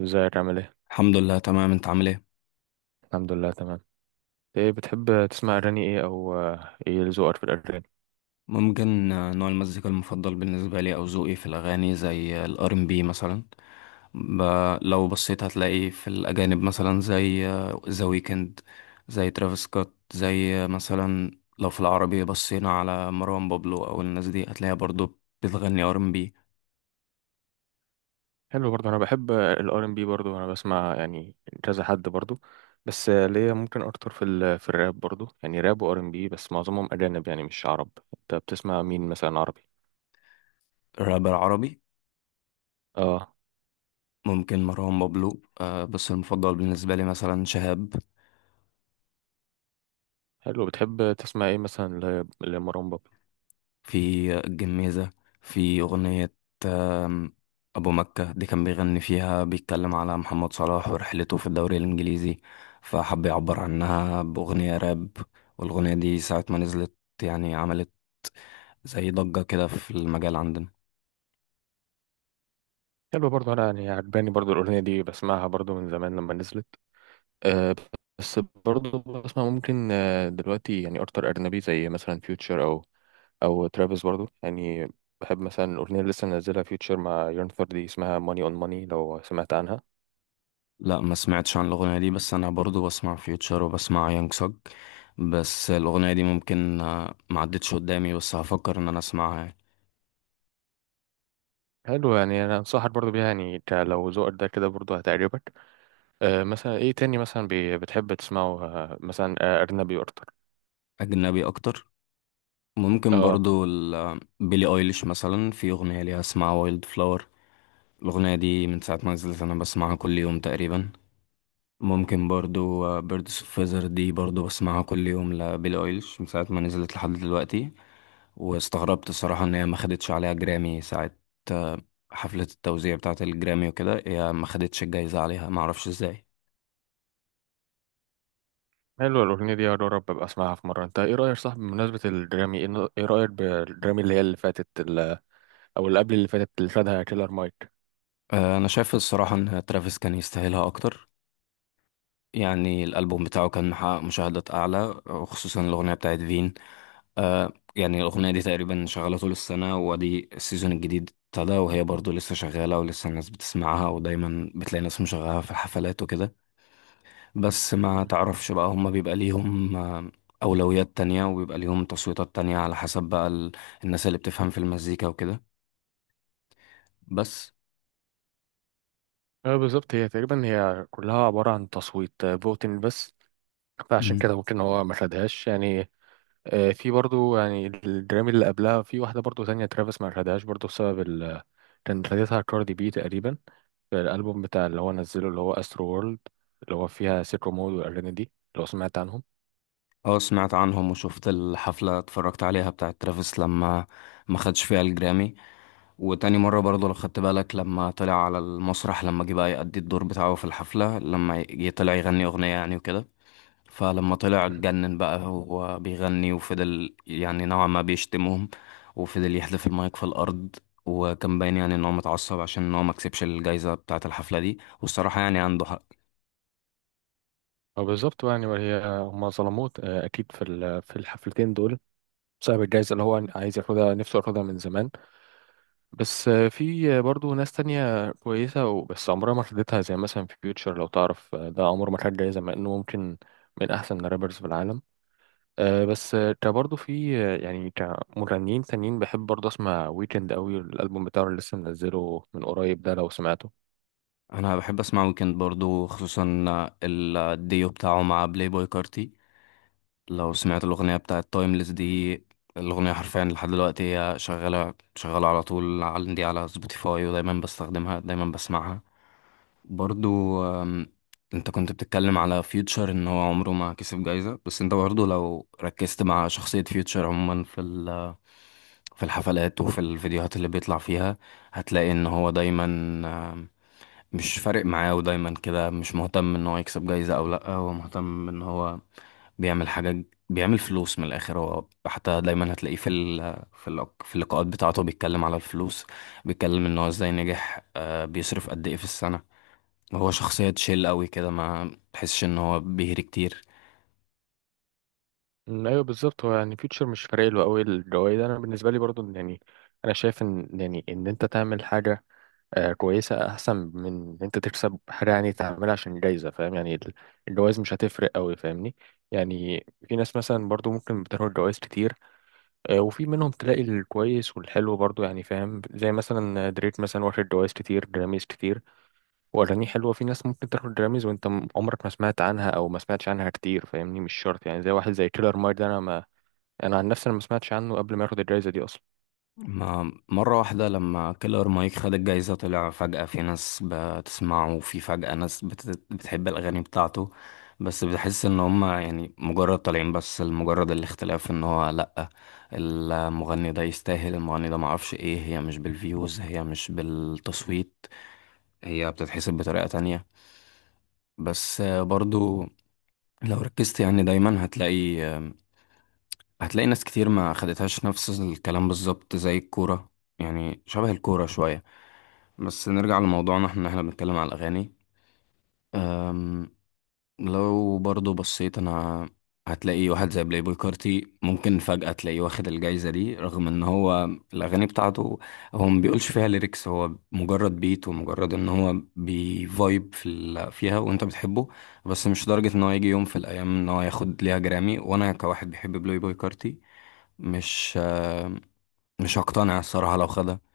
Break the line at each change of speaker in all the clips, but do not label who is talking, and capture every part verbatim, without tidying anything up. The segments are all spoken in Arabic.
ازيك عامل ايه؟
الحمد لله تمام، انت عامل ايه؟
الحمد لله تمام. ايه بتحب تسمع اغاني ايه او آه، ايه ذوقك في الاغاني؟
ممكن، آه، نوع المزيكا المفضل بالنسبه لي او ذوقي في الاغاني زي الار ام بي مثلا. ب... لو بصيت هتلاقي في الاجانب مثلا زي ذا ويكند، زي ترافيس سكوت، زي آه، مثلا. لو في العربي بصينا على مروان بابلو او الناس دي هتلاقيها برضو بتغني ار ام بي.
حلو برضه انا بحب الار ام بي برضه انا بسمع يعني كذا حد برضه. بس آه، ليا ممكن اكتر في ال في الراب برضه يعني راب وار ام بي، بس معظمهم اجانب يعني مش عرب. انت بتسمع مين مثلا عربي؟
رابر عربي؟
اه.
ممكن مروان بابلو، آه، بس المفضل بالنسبه لي مثلا شهاب
حلو، بتحب تسمع ايه مثلا ل- لمروان بابلو؟
في الجميزة. في أغنية آم، أبو مكة دي كان بيغني فيها، بيتكلم على محمد صلاح ورحلته في الدوري الإنجليزي، فحب يعبر عنها بأغنية راب. والأغنية دي ساعة ما نزلت يعني عملت زي ضجة كده في المجال عندنا.
حلو برضه، انا يعني عجباني برضه الاغنية دي، بسمعها برضه من زمان لما نزلت. آه، بس برضه بسمع ممكن آه، دلوقتي يعني اكتر اجنبي زي مثلا فيوتشر او او ترافيس برضو يعني. بحب مثلا الاغنيه اللي لسه منزلها فيوتشر مع يونفر دي، اسمها ماني اون ماني، لو سمعت عنها.
لا، ما سمعتش عن الأغنية دي، بس أنا برضو بسمع فيوتشر وبسمع يانج سوج. بس الأغنية دي ممكن، آه، ما عدتش قدامي، بس هفكر إن أنا أسمعها يعني.
حلو يعني انا انصحك برضو بيها يعني، ك- لو ذوقك ده كده برضو هتعجبك. آه، مثلا ايه تاني مثلا بي- بتحب تسمعه آه، مثلا آه، اجنبي اكتر؟
أجنبي أكتر؟ ممكن
اه.
برضو ال- بيلي ايليش، مثلا في اغنيه ليها اسمها وايلد فلاور. الاغنيه دي من ساعه ما نزلت انا بسمعها كل يوم تقريبا. ممكن برضو بيردس اوف فيزر دي برضو بسمعها كل يوم لبيلي ايليش من ساعه ما نزلت لحد دلوقتي. واستغربت الصراحه ان هي ما خدتش عليها جرامي ساعه، آه، حفله التوزيع بتاعه الجرامي وكده، هي ما خدتش الجايزه عليها، ما اعرفش ازاي.
حلو، الاغنيه دي يا رب ابقى اسمعها في مره. انت ايه رايك، صح، بمناسبه الجرامي، ايه ن- إيه رايك بالجرامي اللي هي اللي فاتت ال- او اللي قبل اللي فاتت، اللي خدها كيلر مايك؟
آه، انا شايف الصراحه ان ترافيس كان يستاهلها اكتر. يعني الالبوم بتاعه كان محقق مشاهدات اعلى، وخصوصا الاغنيه بتاعت فين. آه يعني الأغنية دي تقريبا شغالة طول السنة، وادي السيزون الجديد ابتدى وهي برضو لسه شغالة، ولسه الناس بتسمعها، ودايما بتلاقي ناس مشغلها في الحفلات وكده. بس ما
مم.
تعرفش بقى، هما بيبقى ليهم آه، أولويات تانية، وبيبقى ليهم تصويتات تانية على حسب بقى ال... الناس اللي بتفهم في المزيكا وكده. بس.
اه بالظبط، هي تقريبا هي كلها عباره عن تصويت آه، فوتين بس، فعشان
مم.
كده ممكن هو ما خدهاش يعني. آه، في برضو يعني الجرامي اللي قبلها، في واحدة برضو تانية ترافيس ما خدهاش برضو بسبب ال، كان خدتها كاردي بي تقريبا في الألبوم بتاع اللي هو نزله اللي هو أسترو وورلد، اللي هو فيها سيكو مود والأغاني دي، لو سمعت عنهم.
اه، سمعت عنهم، وشفت الحفلة، اتفرجت عليها بتاعت ترافيس لما ما خدش فيها الجرامي. وتاني مرة برضه، لو خدت بالك، لما طلع على المسرح، لما جه بقى يأدي الدور بتاعه في الحفلة، لما جه طلع يغني أغنية يعني وكده، فلما طلع اتجنن بقى هو بيغني، وفضل يعني نوعا ما بيشتمهم، وفضل يحذف المايك في الأرض. وكان باين يعني إن هو متعصب عشان إن هو مكسبش الجايزة بتاعة الحفلة دي، والصراحة يعني عنده حق.
هو بالظبط يعني، وهي هما ظلموه آه، أكيد في ال- في الحفلتين دول، بسبب الجايزة اللي هو عايز ياخدها، نفسه ياخدها من زمان. بس آه، في آه، برضو ناس تانية كويسة وبس عمرها ما خدتها، زي مثلا في فيوتشر لو تعرف، آه، ده عمره ما خد جايزة مع إنه ممكن من أحسن الرابرز في العالم. آه، بس آه، كبرضو في آه، يعني كمغنيين تانيين بحب برضو أسمع ويكند أوي، الألبوم بتاعه اللي لسه منزله من قريب ده لو سمعته.
أنا بحب أسمع ويكند برضه، خصوصا ال- الديو بتاعه مع بلاي بوي كارتي. لو سمعت الأغنية بتاعت تايمليس دي، الأغنية حرفيا لحد دلوقتي هي شغالة، شغالة على طول عندي على سبوتيفاي، ودايما بستخدمها، دايما بسمعها. برضو، أم، انت كنت بتتكلم على فيوتشر ان هو عمره ما كسب جايزة، بس انت برضو لو ركزت مع شخصية فيوتشر عموما، في ال في الحفلات وفي الفيديوهات اللي بيطلع فيها، هتلاقي ان هو دايما، أم، مش فارق معاه، ودايما كده مش مهتم ان هو يكسب جايزة او لا. هو مهتم ان هو بيعمل حاجات، بيعمل فلوس من الاخر. هو حتى دايما هتلاقيه في ال... في ال... في اللقاءات بتاعته بيتكلم على الفلوس، بيتكلم ان هو ازاي نجح، آه بيصرف قد ايه في السنة. هو شخصية تشيل قوي كده، ما تحسش ان هو بيهري كتير.
أمم، أيوه بالظبط، هو يعني فيوتشر مش فارق له أوي الجوايز. أنا بالنسبة لي برضو إن يعني أنا شايف إن يعني إن أنت تعمل حاجة آه، كويسة أحسن من إن أنت تكسب حاجة يعني تعملها عشان جايزة، فاهم يعني ال- الجواز مش هتفرق أوي، فاهمني؟ يعني في ناس مثلا برضو ممكن بتاخد جواز كتير آه، وفي منهم تلاقي الكويس والحلو برضو يعني، فاهم، زي مثلا دريك مثلا واخد جواز كتير، جراميز كتير وأغانيه حلوة. في ناس ممكن تاخد جراميز وأنت م- عمرك ما سمعت عنها أو ما سمعتش عنها كتير، فاهمني، مش شرط يعني، زي واحد زي كيلر مايك ده، أنا ما أنا عن نفسي أنا ما سمعتش عنه قبل ما ياخد الجايزة دي أصلا.
ما مرة واحدة لما كيلر مايك خد الجايزة، طلع فجأة في ناس بتسمعه، وفي فجأة ناس بت- بتحب الأغاني بتاعته. بس بحس إن هما يعني مجرد طالعين بس لمجرد الاختلاف، إن هو لأ، المغني ده يستاهل، المغني ده، معرفش. إيه، هي مش بالفيوز، هي مش بالتصويت، هي بتتحسب بطريقة تانية. بس برضو لو ركزت، يعني دايما هتلاقي، هتلاقي ناس كتير ما خدتهاش. نفس الكلام بالظبط زي الكورة، يعني شبه الكورة شوية. بس نرجع لموضوعنا، احنا إن احنا بنتكلم على الأغاني. أم، لو برضو بصيت أنا، هتلاقي واحد زي بلاي بوي كارتي ممكن فجأة تلاقيه واخد الجايزة دي، رغم ان هو الأغاني بتاعته هو ما بيقولش فيها ليركس، هو مجرد بيت، ومجرد ان هو بيفايب في ال- فيها، وانت بتحبه. بس مش لدرجة ان هو يجي يوم في الأيام ان هو ياخد ليها جرامي، وانا كواحد بيحب بلاي بوي كارتي، مش آه، مش هقتنع الصراحة لو خدها.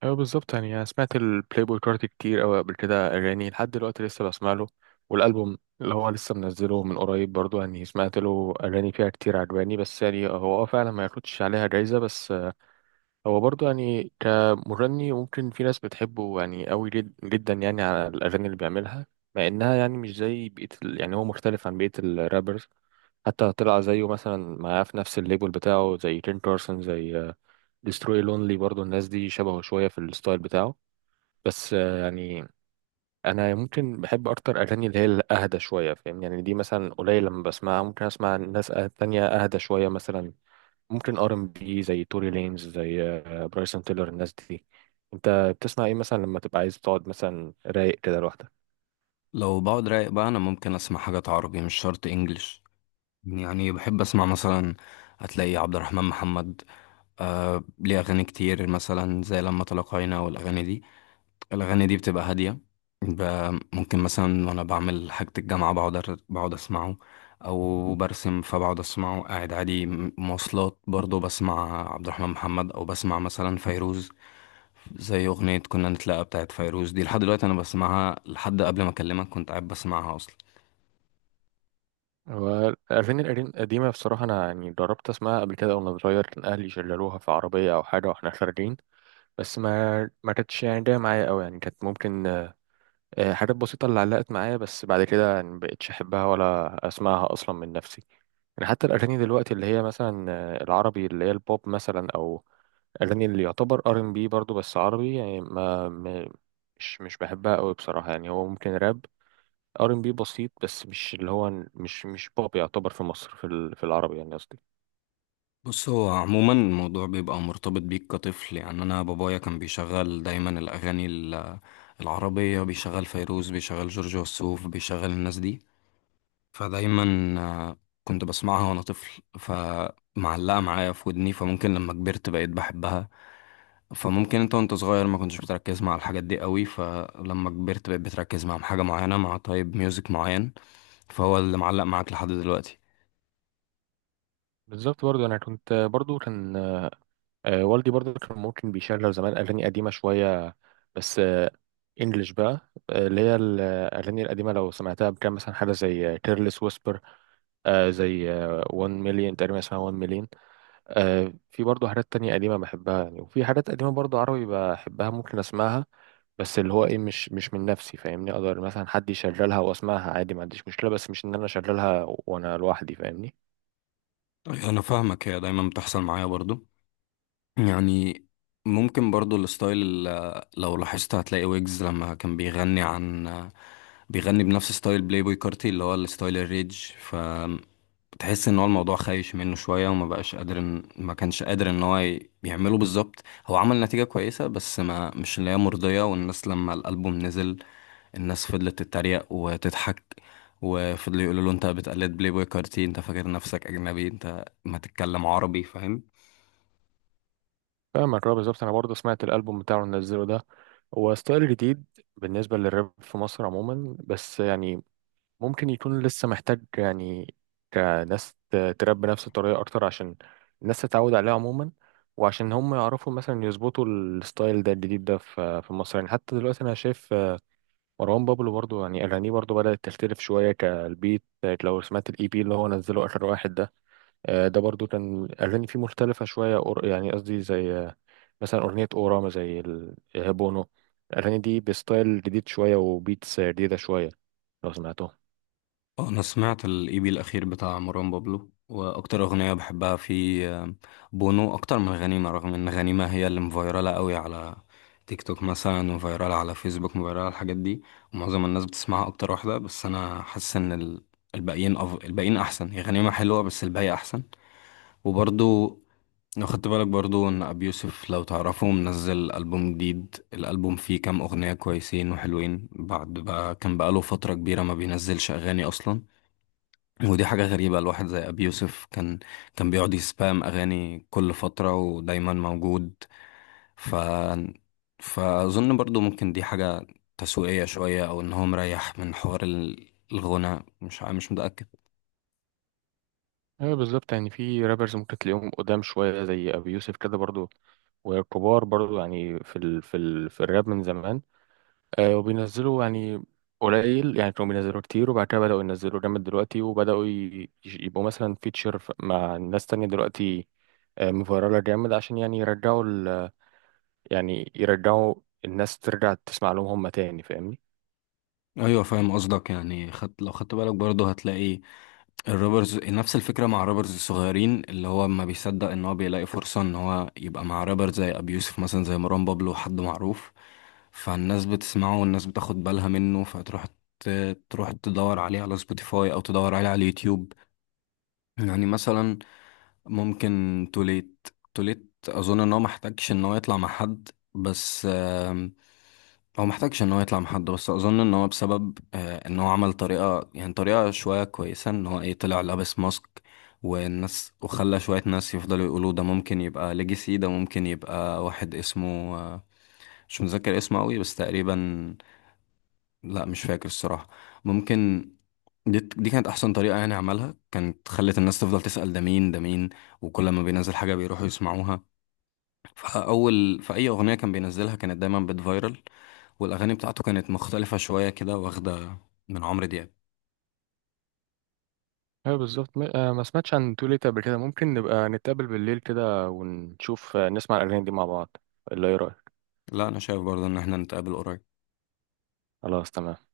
ايوه بالظبط يعني انا سمعت البلاي بوي كارت كتير قوي قبل كده اغاني، لحد دلوقتي لسه بسمع له، والالبوم اللي هو لسه منزله من قريب برضو يعني سمعت له اغاني فيها كتير عجباني، بس يعني هو اه فعلا ما ياخدش عليها جايزه. بس هو برضو يعني كمغني ممكن في ناس بتحبه يعني قوي جد جدا يعني على الاغاني اللي بيعملها، مع انها يعني مش زي بقيه ال... يعني هو مختلف عن بقيه الرابرز. حتى طلع زيه مثلا معاه في نفس الليبل بتاعه زي تين كارسون، زي ديستروي لونلي، برضو الناس دي شبهه شويه في الستايل بتاعه. بس آه، يعني انا ممكن بحب اكتر اغاني اللي هي الاهدى شويه، فاهم يعني دي مثلا قليل لما بسمعها، ممكن اسمع ناس أه- تانية اهدى شويه مثلا، ممكن ار ام بي زي توري لينز، زي آه، برايسون تيلر، الناس دي. انت بتسمع ايه مثلا لما تبقى عايز تقعد مثلا رايق كده لوحدك؟
لو بقعد رايق بقى، أنا ممكن أسمع حاجات عربي، مش شرط إنجليش. يعني بحب أسمع مثلا، هتلاقي عبد الرحمن محمد، آه، ليه أغاني كتير مثلا زي لما تلاقينا والأغاني دي. الأغاني دي بتبقى هادية. ب- ممكن مثلا وأنا بعمل حاجة الجامعة بقعد، أر- بقعد أسمعه، أو برسم فبقعد أسمعه، قاعد عادي، م- مواصلات برضه بسمع عبد الرحمن محمد، أو بسمع مثلا فيروز، زي أغنية كنا نتلاقى بتاعت فيروز دي. لحد دلوقتي أنا بسمعها، لحد قبل ما أكلمك كنت قاعد بسمعها أصلا.
هو الأغاني القديم- القديمة بصراحة أنا يعني جربت أسمعها قبل كده وأنا صغير، كان أهلي شغلوها في عربية أو حاجة وإحنا خارجين، بس ما ما كانتش يعني جاية معايا أوي، يعني كانت ممكن آه، حاجات بسيطة اللي علقت معايا، بس بعد كده يعني مبقتش أحبها ولا أسمعها أصلا من نفسي. يعني حتى الأغاني دلوقتي اللي هي مثلا آه، العربي اللي هي البوب مثلا، أو أغاني اللي يعتبر ار ان بي برضه بس عربي، يعني ما ما- مش مش بحبها أوي بصراحة، يعني هو ممكن راب، ار ان بي بسيط، بس مش اللي هو مش مش بوب يعتبر في مصر في ال- في العربي يعني قصدي.
بص، هو عموما الموضوع بيبقى مرتبط بيك كطفل. يعني أنا بابايا كان بيشغل دايما الأغاني ال- العربية، بيشغل فيروز، بيشغل جورج وسوف، بيشغل الناس دي. فدايما آه، كنت بسمعها وأنا طفل، فمعلقة معايا في ودني، فممكن لما كبرت بقيت بحبها. فممكن انت وانت صغير ما كنتش بتركز مع الحاجات دي قوي، فلما كبرت بقيت بتركز مع حاجة معينة، مع طيب ميوزك معين، فهو اللي معلق معاك لحد دلوقتي.
بالظبط برضه، أنا كنت برضه كان آه، والدي برضه كان ممكن بيشغل زمان أغاني قديمة شوية، بس آه، إنجلش بقى، آه، اللي هي الأغاني القديمة لو سمعتها، كان مثلا حاجة زي كيرلس ويسبر، زي 1 مليون تقريبا، اسمها 1 مليون. في برضه حاجات تانية قديمة بحبها يعني، وفي حاجات قديمة برضه عربي بحبها ممكن أسمعها، بس اللي هو إيه مش مش من نفسي، فاهمني، أقدر مثلا حد يشغلها وأسمعها عادي، ما عنديش مشكلة، بس مش إن أنا أشغلها وأنا لوحدي، فاهمني؟
أيوة، انا فاهمك. هي دايما بتحصل معايا برضو. يعني ممكن برضو الستايل ال- لو لاحظت هتلاقي ويجز لما كان بيغني عن بيغني بنفس ستايل بلاي بوي كارتي، اللي هو الستايل الريج. تحس ان هو الموضوع خايش منه شويه، وما بقاش قادر، إن- ما كانش قادر ان هو ي- يعمله بالظبط. هو عمل نتيجه كويسه، بس ما مش اللي هي مرضيه. والناس لما الالبوم نزل، الناس فضلت تتريق وتضحك، وفضلوا يقولوا له انت بتقلد بلاي بوي كارتي، انت فاكر نفسك اجنبي، انت ما تتكلم عربي، فاهم.
فاهمك، اه بالظبط، انا برضه سمعت الالبوم بتاعه اللي نزله ده، هو ستايل جديد بالنسبه للراب في مصر عموما، بس يعني ممكن يكون لسه محتاج يعني كناس ت- تراب بنفس الطريقه اكتر عشان الناس تتعود عليه عموما، وعشان هم يعرفوا مثلا يظبطوا الستايل ده الجديد ده في في مصر. يعني حتى دلوقتي انا شايف، آه، مروان بابلو برضه يعني اغانيه برضه بدات تختلف شويه كالبيت، لو سمعت الاي بي اللي هو نزله اخر واحد ده. آه، ده برضو كان أغاني فيه مختلفة شوية أور- يعني قصدي زي آه، مثلا أغنية أوراما، زي ال- آه، بونو، الأغاني دي بستايل جديد شوية وبيتس جديدة شوية لو سمعتهم.
آه، انا سمعت الاي بي الاخير بتاع مروان بابلو، واكتر اغنيه بحبها في آه، بونو، اكتر من غنيمه، رغم ان غنيمه هي اللي مفيراله قوي على تيك توك مثلا، وفيراله على فيسبوك، مفيراله الحاجات دي، ومعظم الناس بتسمعها اكتر واحده. بس انا حاسس ان ال- الباقيين أف... الباقيين احسن. هي غنيمه حلوه، بس الباقي احسن. وبرضو لو خدت بالك برضو، ان ابي يوسف لو تعرفه منزل البوم جديد، الالبوم فيه كام اغنيه كويسين وحلوين، بعد بقى كان بقاله فتره كبيره ما بينزلش اغاني اصلا. ودي حاجة غريبة، الواحد زي أبي يوسف كان، كان بيقعد يسبام أغاني كل فترة، ودايما موجود. ف فأظن برضو ممكن دي حاجة تسويقية شوية، أو إن هو مريح من حوار ال- الغنى، مش ع- مش متأكد.
ايوه بالظبط، يعني في رابرز ممكن تلاقيهم قدام شويه زي ابي يوسف كده برضو، وكبار برضو يعني في ال في ال في الراب من زمان. آه، وبينزلوا يعني قليل، يعني كانوا بينزلوا كتير وبعد كده بدأوا ينزلوا جامد دلوقتي، وبدأوا ي- يبقوا مثلا فيتشر مع ناس تانية دلوقتي، آه، مفيرالة جامد عشان يعني يرجعوا يعني يرجعوا الناس ترجع تسمع لهم هم تاني، فاهمني؟
أيوة فاهم قصدك، يعني خدت، لو خدت بالك برضو هتلاقي الروبرز نفس الفكرة، مع روبرز الصغيرين، اللي هو ما بيصدق ان هو بيلاقي فرصة ان هو يبقى مع رابر زي ابي يوسف مثلا، زي مروان بابلو، حد معروف، فالناس بتسمعه، والناس بتاخد بالها منه، فتروح ت- تروح تدور عليه على سبوتيفاي، او تدور عليه على اليوتيوب. يعني مثلا ممكن توليت توليت اظن ان هو محتاجش ان هو يطلع مع حد. بس آم، هو محتاجش ان هو يطلع مع حد، بس اظن ان هو بسبب آه، ان هو عمل طريقة، يعني طريقة شوية كويسة، ان هو ايه، طلع لابس ماسك، والناس، وخلى شوية ناس يفضلوا يقولوا ده ممكن يبقى ليجاسي، ده ممكن يبقى واحد اسمه آه، مش متذكر اسمه قوي، بس تقريبا، لا مش فاكر الصراحة. ممكن دي دي كانت احسن طريقه يعني عملها، كانت خلت الناس تفضل تسال ده مين، ده مين، وكل ما بينزل حاجه بيروحوا يسمعوها. فاول، في اي اغنيه كان بينزلها، كانت دايما بتفايرل. والاغاني بتاعته كانت مختلفه شويه كده، واخده من عمرو دياب.
ايوه بالظبط، ما آه، ما سمعتش عن تو ليت قبل كده، ممكن نبقى نتقابل بالليل كده ونشوف، آه، نسمع الاغاني دي مع بعض، اللي ايه رايك؟
لا، انا شايف برضه ان احنا نتقابل قريب.
خلاص تمام.